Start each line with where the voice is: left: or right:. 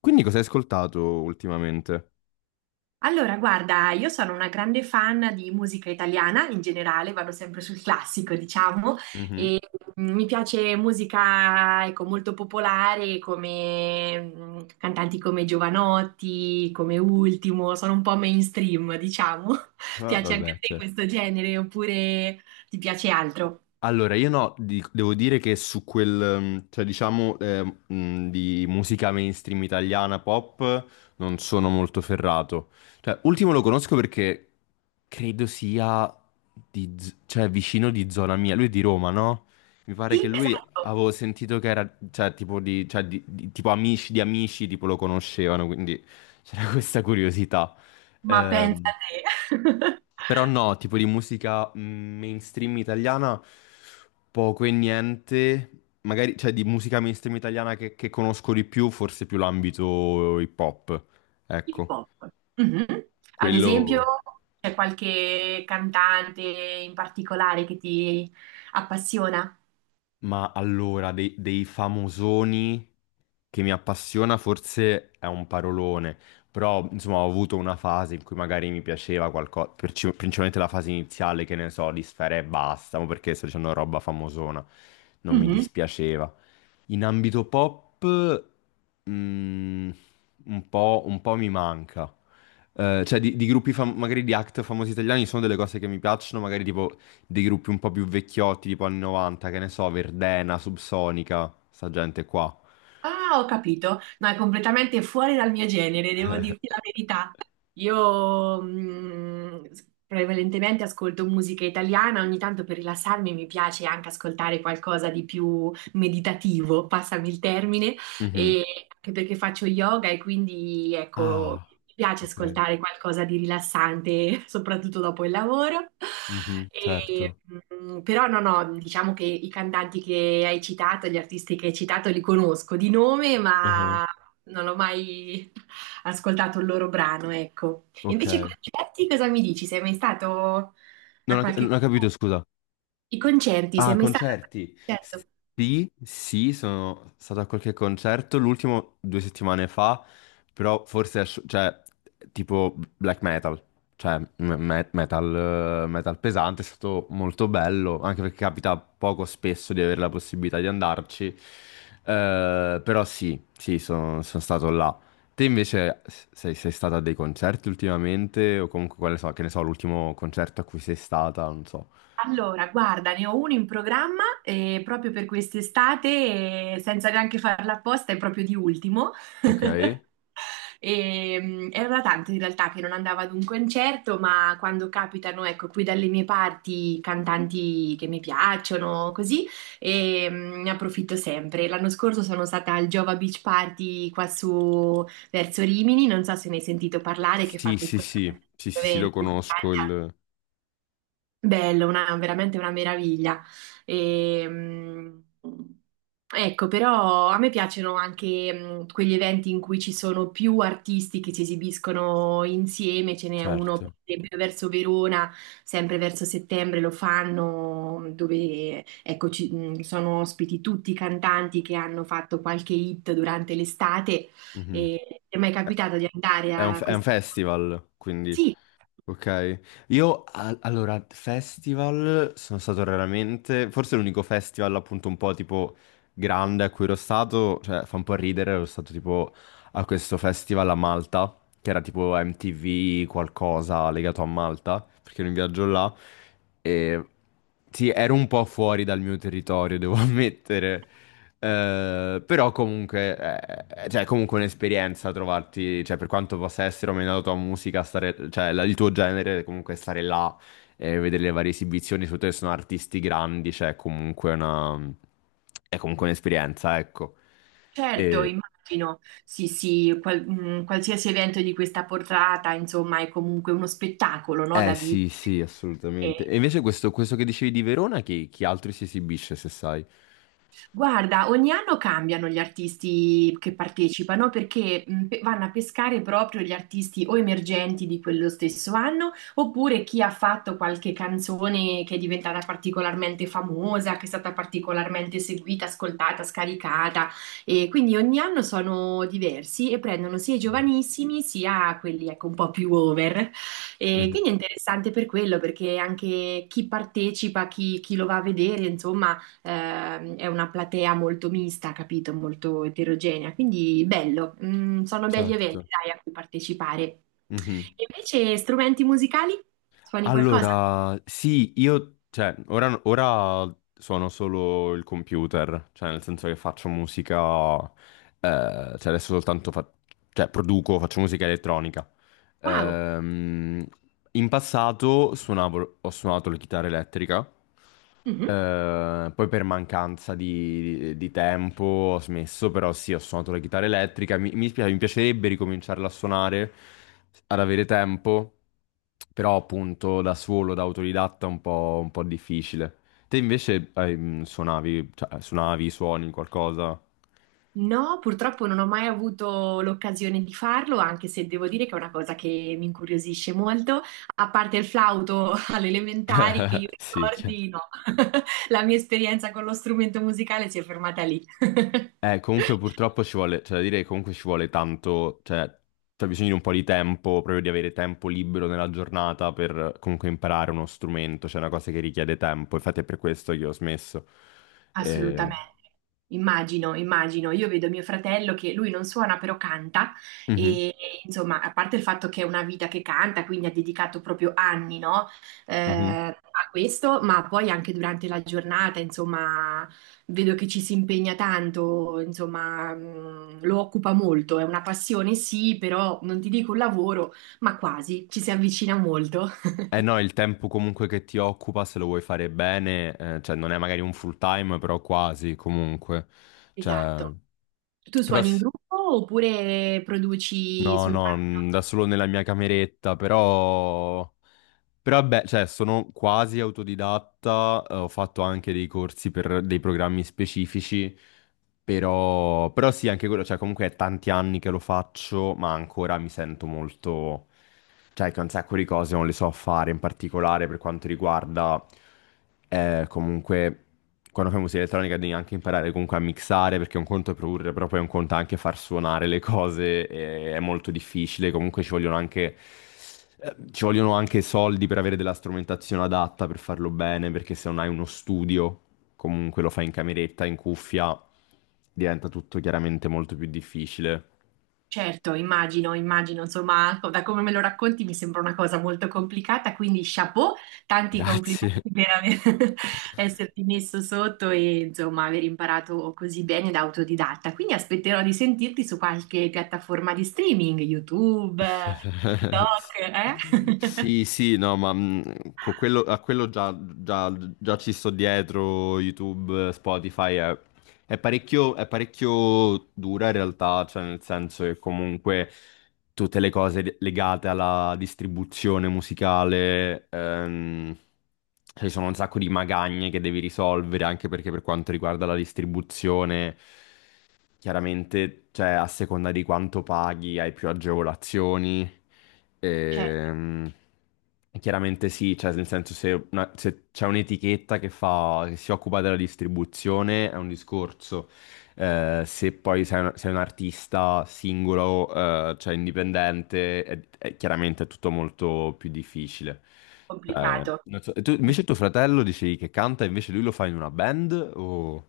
left: Quindi cosa hai ascoltato ultimamente?
right: Allora, guarda, io sono una grande fan di musica italiana in generale, vado sempre sul classico, diciamo,
left: Mhm.
right: e mi piace musica, ecco, molto popolare come cantanti come Giovanotti, come Ultimo, sono un po' mainstream, diciamo.
left: Ah,
right: Piace anche
left: vabbè,
right: a te
left: certo.
right: questo genere oppure ti piace altro?
left: Allora, io no, devo dire che su quel, di musica mainstream italiana pop non sono molto ferrato. Cioè, ultimo lo conosco perché credo sia di, cioè, vicino di zona mia. Lui è di Roma, no? Mi pare che
right: Sì,
left: lui
right: esatto,
left: avevo sentito che era, cioè, tipo di, cioè, tipo amici di amici, tipo lo conoscevano, quindi c'era questa curiosità.
right: ma pensa
left: Ehm,
right: a te.
left: Però no, tipo di musica mainstream italiana poco e niente. Magari, cioè, di musica mainstream italiana che conosco di più, forse più l'ambito hip hop.
right: Hip
left: Ecco,
right: hop. Mhm. Ad esempio,
left: quello...
right: c'è qualche cantante in particolare che ti appassiona?
left: Ma allora, dei famosoni che mi appassiona forse è un parolone. Però, insomma, ho avuto una fase in cui magari mi piaceva qualcosa, principalmente la fase iniziale, che ne so, di Sfera e basta, ma perché sto dicendo roba famosona, non mi
right: Mhm.
left: dispiaceva. In ambito pop, mm, un po' mi manca. Cioè, di gruppi, magari di act famosi italiani, sono delle cose che mi piacciono, magari tipo dei gruppi un po' più vecchiotti, tipo anni 90, che ne so, Verdena, Subsonica, sta gente qua.
right: Ah, ho capito. No, è completamente fuori dal mio genere, devo dirti la verità. Io prevalentemente ascolto musica italiana, ogni tanto per rilassarmi mi piace anche ascoltare qualcosa di più meditativo, passami il termine,
left: Mhm.
right: e anche perché faccio yoga e quindi ecco,
left: Ah,
right: mi piace
left: ok.
right: ascoltare qualcosa di rilassante, soprattutto dopo il lavoro.
left: Mhm,
right: E,
left: certo.
right: Però no, no, diciamo che i cantanti che hai citato, gli artisti che hai citato, li conosco di nome,
left: Ah,
right: ma non ho mai ascoltato il loro brano, ecco. E
left: ok.
right: invece i concerti, cosa mi dici? Sei mai stato a
left: Non
right: qualche...
left: ho capito, scusa.
right: I concerti,
left: Ah,
right: sei mai stato a qualche
left: concerti.
right: concerto?
left: Sì, sì, sono stato a qualche concerto, l'ultimo due settimane fa, però forse, cioè, tipo black metal, cioè m- metal, metal pesante, è stato molto bello, anche perché capita poco spesso di avere la possibilità di andarci. Però sì, sì, sono stato là. Te invece sei stata a dei concerti ultimamente, o comunque, quale so, che ne so, l'ultimo concerto a cui sei stata, non so.
right: Allora, guarda, ne ho uno in programma proprio per quest'estate, senza neanche farla apposta, è proprio di ultimo.
left: Ok.
right: Era da tanto in realtà che non andavo ad un concerto, ma quando capitano, ecco, qui dalle mie parti cantanti che mi piacciono, così, ne approfitto sempre. L'anno scorso sono stata al Giova Beach Party qua su verso Rimini, non so se ne hai sentito parlare, che
left: Sì,
right: fa
left: sì,
right: questo
left: sì, sì, sì, sì, lo
right: evento. In
left: conosco,
right: Spagna.
left: il...
right: Bello, una, veramente una meraviglia. E, mh, ecco, però a me piacciono anche quegli eventi in cui ci sono più artisti che si esibiscono insieme, ce n'è uno per
left: certo.
right: esempio verso Verona, sempre verso settembre lo fanno, dove ecco, sono ospiti tutti i cantanti che hanno fatto qualche hit durante l'estate.
left: Mhm.
right: E ti è mai
left: È
right: capitato di andare a
left: è un
right: questo?
left: festival, quindi,
right: Sì.
left: ok. Io, allora, festival sono stato raramente, forse l'unico festival appunto un po' tipo grande a cui ero stato, cioè fa un po' ridere, ero stato tipo a questo festival a Malta, che era tipo MTV qualcosa legato a Malta, perché ero in viaggio là, e sì, ero un po' fuori dal mio territorio, devo ammettere. Però comunque, cioè, è comunque un'esperienza trovarti, cioè, per quanto possa essere o meno la tua musica, stare, cioè, il tuo genere, comunque stare là e vedere le varie esibizioni, soprattutto se sono artisti grandi, è comunque un'esperienza, ecco.
right: Certo,
left: E-
right: immagino, sì, sì, qualsiasi evento di questa portata, insomma, è comunque uno spettacolo, no,
left: eh
right: da vivere.
left: sì, sì, assolutamente. E invece questo che dicevi di Verona, chi, chi altro si esibisce, se sai?
right: Guarda, ogni anno cambiano gli artisti che partecipano perché vanno a pescare proprio gli artisti o emergenti di quello stesso anno, oppure chi ha fatto qualche canzone che è diventata particolarmente famosa, che è stata particolarmente seguita, ascoltata, scaricata. E quindi ogni anno sono diversi e prendono sia i giovanissimi sia quelli ecco, un po' più over. E
left: Mhm,
right: quindi è interessante per quello, perché anche chi partecipa, chi, chi lo va a vedere, insomma. È una platea molto mista, capito? Molto eterogenea, quindi bello. Mm, sono belli eventi,
left: certo.
right: dai, a cui partecipare.
left: Mhm.
right: E invece strumenti musicali? Suoni qualcosa?
left: Allora, sì, io, cioè, ora suono solo il computer, cioè nel senso che faccio musica, eh, cioè adesso soltanto fa- cioè, produco, faccio musica elettronica.
right: Wow!
left: Ehm, In passato suonavo, ho suonato la chitarra elettrica,
right: Mhm.
left: poi per mancanza di tempo ho smesso, però sì, ho suonato la chitarra elettrica. Mi piacerebbe ricominciarla a suonare, ad avere tempo, però appunto da solo, da autodidatta, è un po' difficile. Te invece suonavi, suoni qualcosa?
right: No, purtroppo non ho mai avuto l'occasione di farlo, anche se devo dire che è una cosa che mi incuriosisce molto, a parte il flauto alle elementari che io
left: Sì, chiaro.
right: ricordi, no, la mia esperienza con lo strumento musicale si è fermata lì.
left: Comunque purtroppo ci vuole, cioè da dire che comunque ci vuole tanto, cioè c'è bisogno di un po' di tempo, proprio di avere tempo libero nella giornata per comunque imparare uno strumento, cioè è una cosa che richiede tempo, infatti è per questo che ho smesso. Eh,
right: Assolutamente. Immagino, immagino. Io vedo mio fratello che lui non suona però canta
left: mhm,
right: e e, insomma, a parte il fatto che è una vita che canta, quindi ha dedicato proprio anni, no,
left: mhm.
right: a questo, ma poi anche durante la giornata, insomma, vedo che ci si impegna tanto, insomma, lo occupa molto. È una passione, sì, però non ti dico un lavoro, ma quasi, ci si avvicina molto.
left: Eh no, il tempo comunque che ti occupa, se lo vuoi fare bene, cioè non è magari un full time, però quasi comunque. Cioè,
right: Esatto. Tu
left: però
right: suoni in
left: sì,
right: gruppo oppure produci
left: no, no,
right: soltanto?
left: da solo nella mia cameretta, però... Però vabbè, cioè, sono quasi autodidatta, ho fatto anche dei corsi per dei programmi specifici però, però sì, anche quello, cioè comunque è tanti anni che lo faccio, ma ancora mi sento molto... Cioè che un sacco di cose non le so fare, in particolare per quanto riguarda comunque quando fai musica elettronica devi anche imparare comunque a mixare, perché un conto è produrre, però poi un conto è anche far suonare le cose, e è molto difficile, comunque ci vogliono anche... ci vogliono anche soldi per avere della strumentazione adatta per farlo bene, perché se non hai uno studio comunque lo fai in cameretta, in cuffia, diventa tutto chiaramente molto più difficile.
right: Certo, immagino, immagino, insomma, da come me lo racconti mi sembra una cosa molto complicata, quindi chapeau, tanti complimenti
left: Grazie.
right: per aver, esserti messo sotto e insomma aver imparato così bene da autodidatta. Quindi aspetterò di sentirti su qualche piattaforma di streaming, YouTube, TikTok, eh?
left: Sì, sì, no, ma a quello già, già ci sto dietro, YouTube, Spotify, è parecchio dura in realtà, cioè nel senso che comunque tutte le cose legate alla distribuzione musicale, ci sono un sacco di magagne che devi risolvere, anche perché per quanto riguarda la distribuzione... Chiaramente, cioè, a seconda di quanto paghi, hai più agevolazioni.
right: Certo,
left: Ehm, chiaramente sì, cioè, nel senso se, se c'è un'etichetta che fa, che si occupa della distribuzione è un discorso. Se poi sei un artista singolo, cioè indipendente, chiaramente è tutto molto più difficile. Cioè,
right: complicato.
left: non so- e tu- invece tuo fratello dicevi che canta, invece lui lo fa in una band o...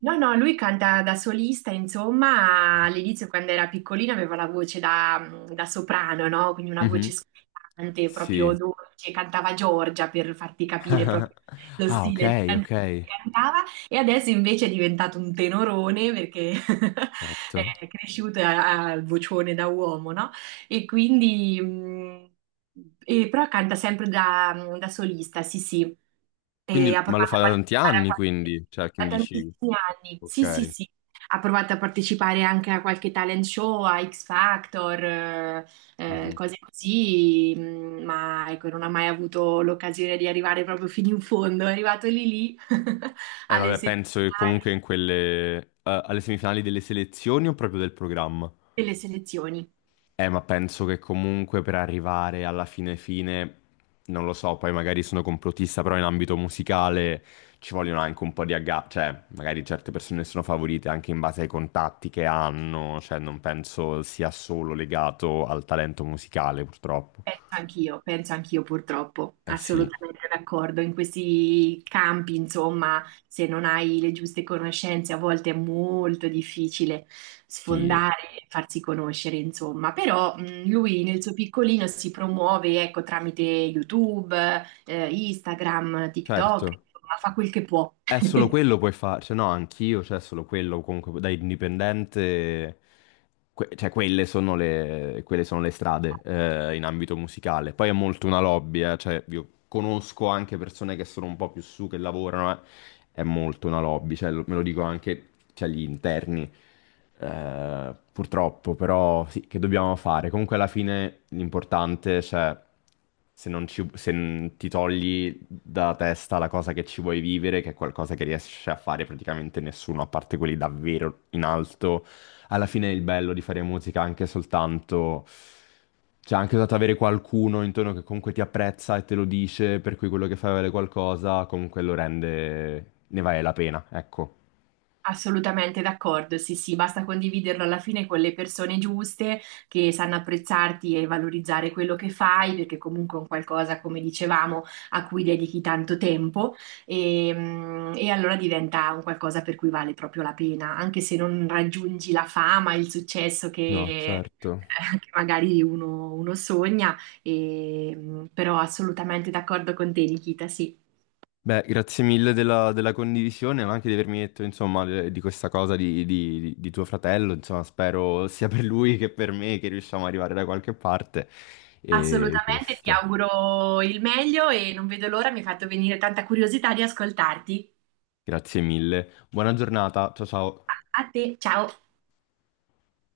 right: No, no, lui canta da solista, insomma, all'inizio quando era piccolino aveva la voce da, da soprano, no? Quindi una voce
left: Mhm.
right: scottante, proprio
left: Sì.
right: dolce, cantava Giorgia per farti capire proprio lo
left: Ah,
right: stile di
left: ok,
right: canzone che cantava, e adesso invece è diventato un tenorone perché
left: certo.
right: è cresciuto al vocione da uomo, no? E quindi... e però canta sempre da, da solista, sì, sì, e
left: Quindi,
right: ha
left: ma lo
right: provato
left: fa
right: a
left: da tanti
right: partecipare
left: anni, quindi, cioè, che
right: da
left: mi dici,
right: tantissimi anni. Sì, sì,
left: ok.
right: sì. Ha provato a partecipare anche a qualche talent show, a X Factor,
left: Mhm.
right: cose così, ma ecco, non ha mai avuto l'occasione di arrivare proprio fino in fondo. È arrivato lì lì
left: E
right: alle
left: vabbè, penso che
right: semifinali
left: comunque in quelle, alle semifinali delle selezioni o proprio del programma?
right: delle selezioni.
left: Ma penso che comunque per arrivare alla fine fine, non lo so, poi magari sono complottista, però in ambito musicale ci vogliono anche un po' di agga, cioè magari certe persone sono favorite anche in base ai contatti che hanno, cioè non penso sia solo legato al talento musicale, purtroppo.
right: Penso anch'io purtroppo,
left: Eh sì,
right: assolutamente d'accordo. In questi campi, insomma, se non hai le giuste conoscenze, a volte è molto difficile
left: sì,
right: sfondare e farsi conoscere, insomma. Però lui nel suo piccolino si promuove, ecco, tramite YouTube, Instagram, TikTok,
left: certo.
right: insomma, fa quel che può.
left: È solo quello puoi fare, cioè no, anch'io, cioè solo quello comunque da indipendente, cioè quelle sono quelle sono le strade in ambito musicale. Poi è molto una lobby, cioè io conosco anche persone che sono un po' più su, che lavorano, è molto una lobby, cioè, me lo dico anche cioè, gli interni, purtroppo, però sì, che dobbiamo fare? Comunque alla fine l'importante, cioè, se non ci- se n- ti togli da testa la cosa che ci vuoi vivere, che è qualcosa che riesce a fare praticamente nessuno, a parte quelli davvero in alto, alla fine è il bello di fare musica anche soltanto... Cioè, anche soltanto avere qualcuno intorno che comunque ti apprezza e te lo dice, per cui quello che fai vale qualcosa, comunque lo rende... ne vale la pena, ecco.
right: Assolutamente d'accordo, sì, sì, basta condividerlo alla fine con le persone giuste che sanno apprezzarti e valorizzare quello che fai, perché comunque è un qualcosa, come dicevamo, a cui dedichi tanto tempo e allora diventa un qualcosa per cui vale proprio la pena, anche se non raggiungi la fama, il successo
left: No,
right: che,
left: certo.
right: che magari uno, uno sogna, però assolutamente d'accordo con te, Nikita, sì.
left: Beh, grazie mille della condivisione, ma anche di avermi detto, insomma, di questa cosa di, di tuo fratello. Insomma, spero sia per lui che per me che riusciamo ad arrivare da qualche parte. E
right: Assolutamente, ti
left: questo.
right: auguro il meglio e non vedo l'ora, mi hai fatto venire tanta curiosità di ascoltarti.
left: Grazie mille. Buona giornata. Ciao ciao.
right: A a te, ciao.